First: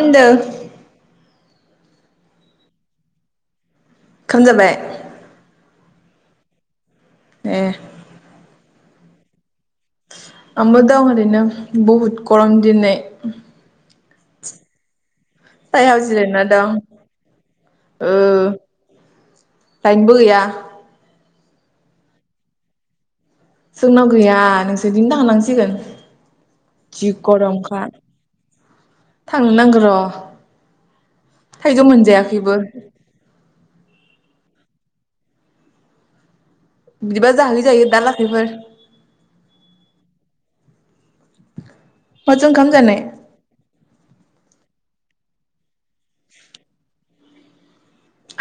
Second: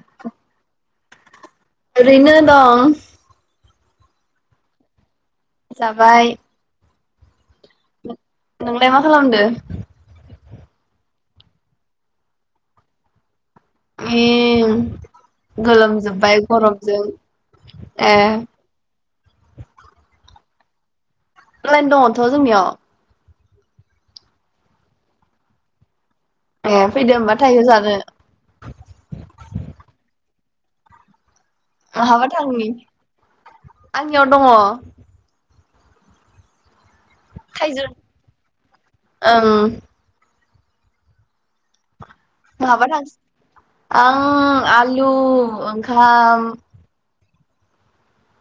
उनदो ओरैनो दं खांजाबाय जाबाय ए नोंलाय मा खालामदो आंबो दं ओरैनो बहुद गरम दिनै इं सायायाव गोलोमजोबबाय जिरायना दं गरमजों ओ ए लाइनबो गैया लाइन दङथ जोंनियाव जोंनाव गैया नोंसिथिं दांनासिगोन ए जि फैदो होमबा थाइजौ गरमखा जानो थांनो नांगौ र' थाइजौ बहाबा मोनजायाखैबो थांनि आंनियाव दङ बिदिबा थाइजौ जाहैजायो दा लाखैफोर ओं माजं खामजानाय? उम आलु ओंखाम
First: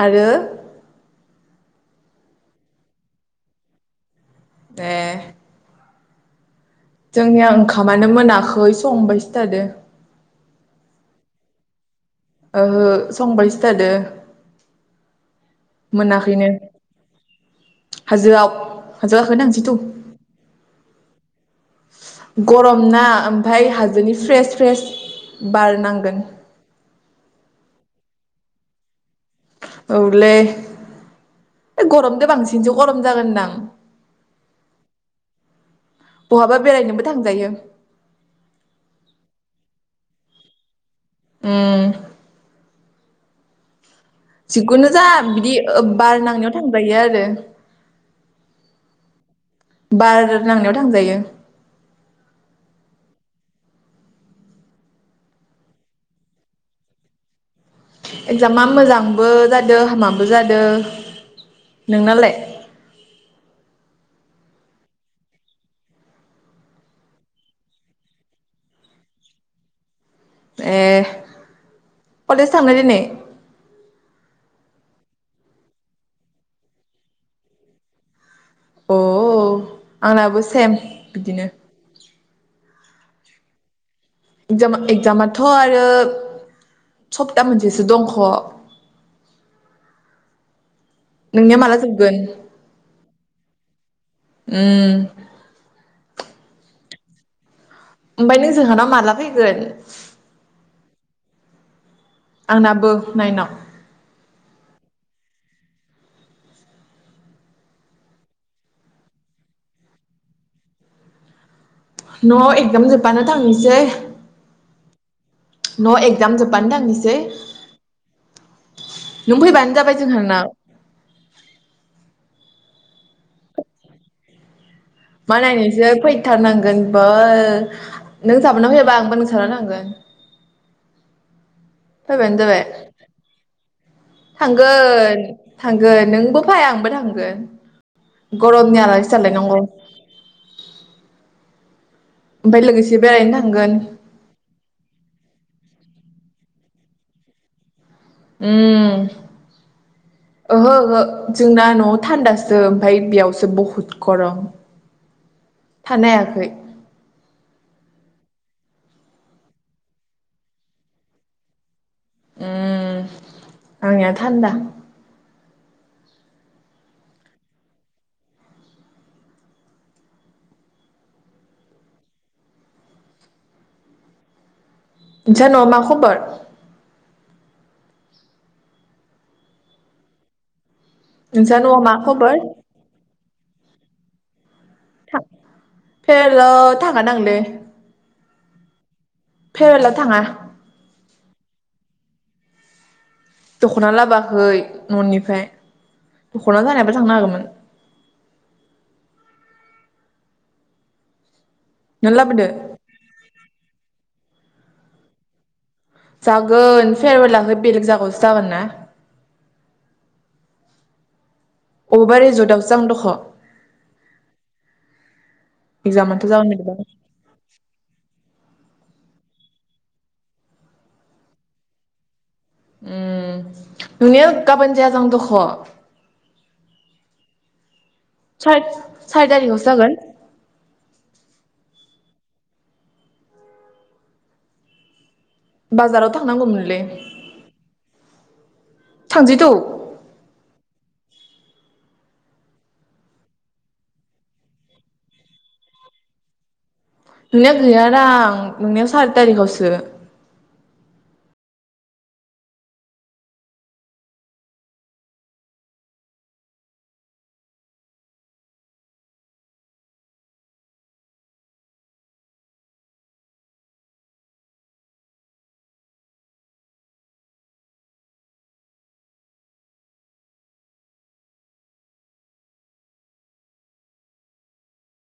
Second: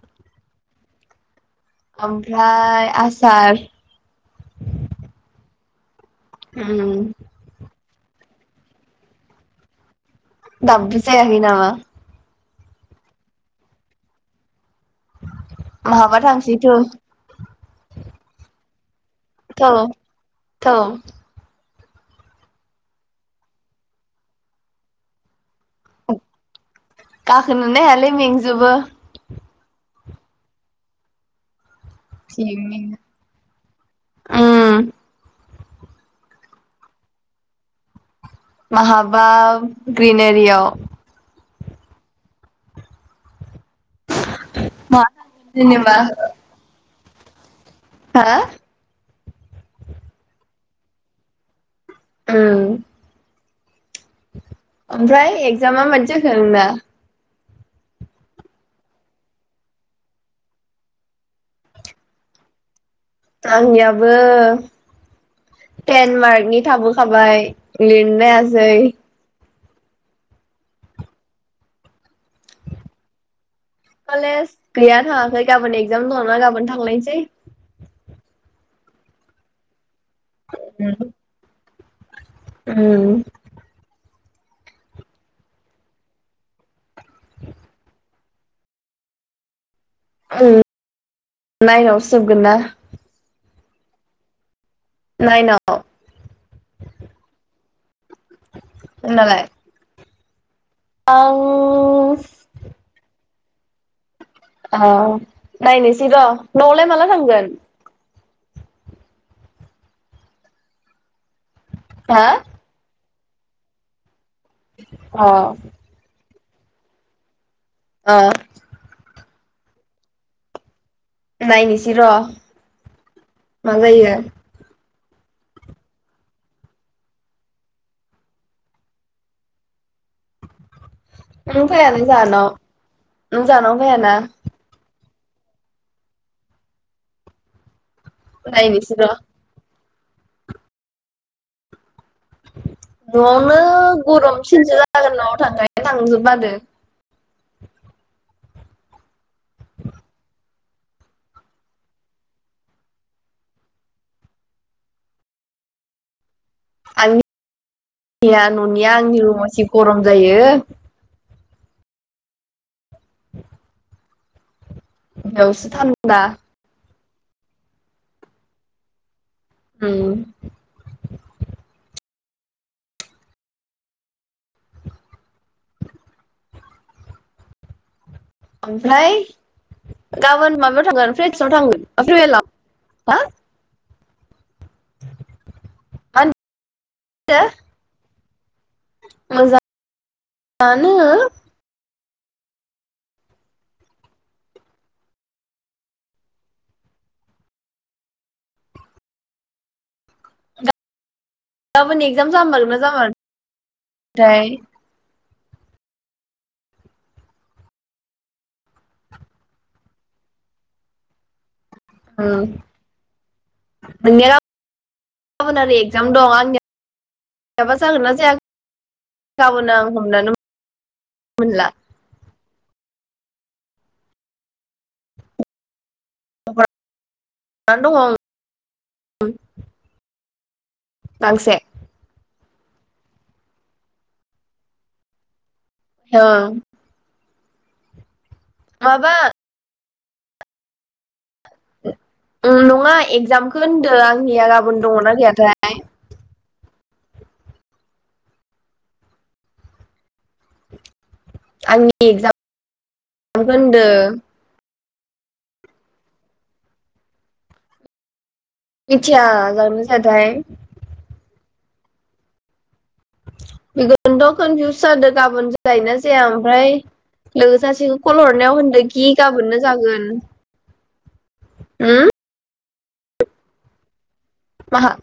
आरो ओमफ्राय आसार ए उम खामानो मोनाखै संबायसो थादों दाबो जायाखै नामा? ओहो संबायसो थादो। बहाबा मोनाखैनो थांसै थौ हाजोआव हाजो गाखोनो थांसै थौ थौ गरम ना ओमफाराय हाजोनि फ्रेस फ्रेस बार नांगोन [inaudible] गाखोनोनो हायालै मेंज जोबो औलै ओ गरमदो बांसिनसो गरम जागोनदां उम बहाबा बेरायनोबो थांजायो माहाबा ग्रिनारियाव उम जिखुनो मा जा बिदि ओ जेनेबा बार नांनायाव थांजायो आर रो हो बार नांनायाव थांजायो। उम। ओमफ्राय एक्जामा मादि जाखो नोंना? एगजामा मोजांबो जादो हामाबो जादो। नोंनालाय? आंनियाबो टेन मार्कनि थाबोखाबाय लिरनो हायासै। ए कलेज थांनाय दिनै? कलेज गैया थाङाखै गाबोन एक्जाम दङ ना गाबोन थांलायसै। अ। आंनाबो सेम बिदिनो। उम। एगजाम एगजामाथ' आरो सप्ता मोनसेसो दंख'। नोंनिया माला नायेनावसो जोबगोन ना। उम नायेनाव। ओमफाय नों जोंहानाव माला फैगोन? औ आंनाबो नाइनाव अ नायनोसै र'। न'आवलाय माला थांगोन? हा न'वाव एगजाम जो ब्बानो थांसै। [unintelligible] अ। जाम जोब्बानो थांनिसै। अ नों फैयबानो जाबाय जोंहानाव। नायनोसै र' मा जायो। मा नायनोसो फैथारनांगोन बा नों साबा फैबा आंबो नोंसानाव थांगोन। नों फायालै फैबानो जोहानाव जाबाय नों जानाव फायाना। थांगोन थांगोन नोंबो फाय आंबो थांगोन। गरमनि नायनोसै र' आलासि जालायनांगौ। ओमफ्राय लोगोसे बेरायनो न'आवनो थांगोन गरमसिनसो जागोन न'आव थांखाय थांनोसो बादो। उम। [unintelligible] ओहो ओहो जोंना न'आव थान्दासो ओमफाय बियावसो बहुद गरम थानो हायाखै। आंनि [unintelligible] या न'निया आंनि रुमा जि गरम जायो। उम आंनिया थान्दा। बेयावसो थान्दा। उम। नोंसा न'वाव मा खबर? ओमफ्राय गाबोन माबा नोंसा न'आव मा खबर [inaudible] हा? थां मा होनदो फेरवेला थाखा नांदों मोजां थाङा [unintelligible] जानो दखना लाबोवाखै न'निफ्राय दखना जानायबा थांनो हागोमोन। गाबोन नों एगजाम लाबोदो जामारगोनना जामा थाय जागोन फेरवेलाबो बेलेग जागायावसो जागोन ना अबेबा ओ रिजर्टआवसो जागोन दख' नोंनिया गाबोन आरो एगजाम एगजामानोथ' दं जागोन बिदिबा आंनियाबा जागोन ना जाया? गाबोन आं हमनानै [unintelligible] मोनला उम [unintelligible] गाबोन जायाजां दख फरायनानै दङ आं साद सारि थारिख आवसो जागोन। गांसे बाजाराव ओं थांनांगौमोनलै। माबा थामजिद नंङा एगजामखौ होनदों आंनिया गाबोन दंङना गैयाथाय? नोंनिया गैयाादां नोंनियाव सारि थारिखआवसो। आंनि एगजामखो होनदों। मिथिया जागोना जायाथाय। बेखौनोथ कनफिउस जादों गाबोन जायोना जाया ओमफ्राय लोगो सासेखौ कल हरनायाव होनदोखि गाबोननो जागोन होम। माहा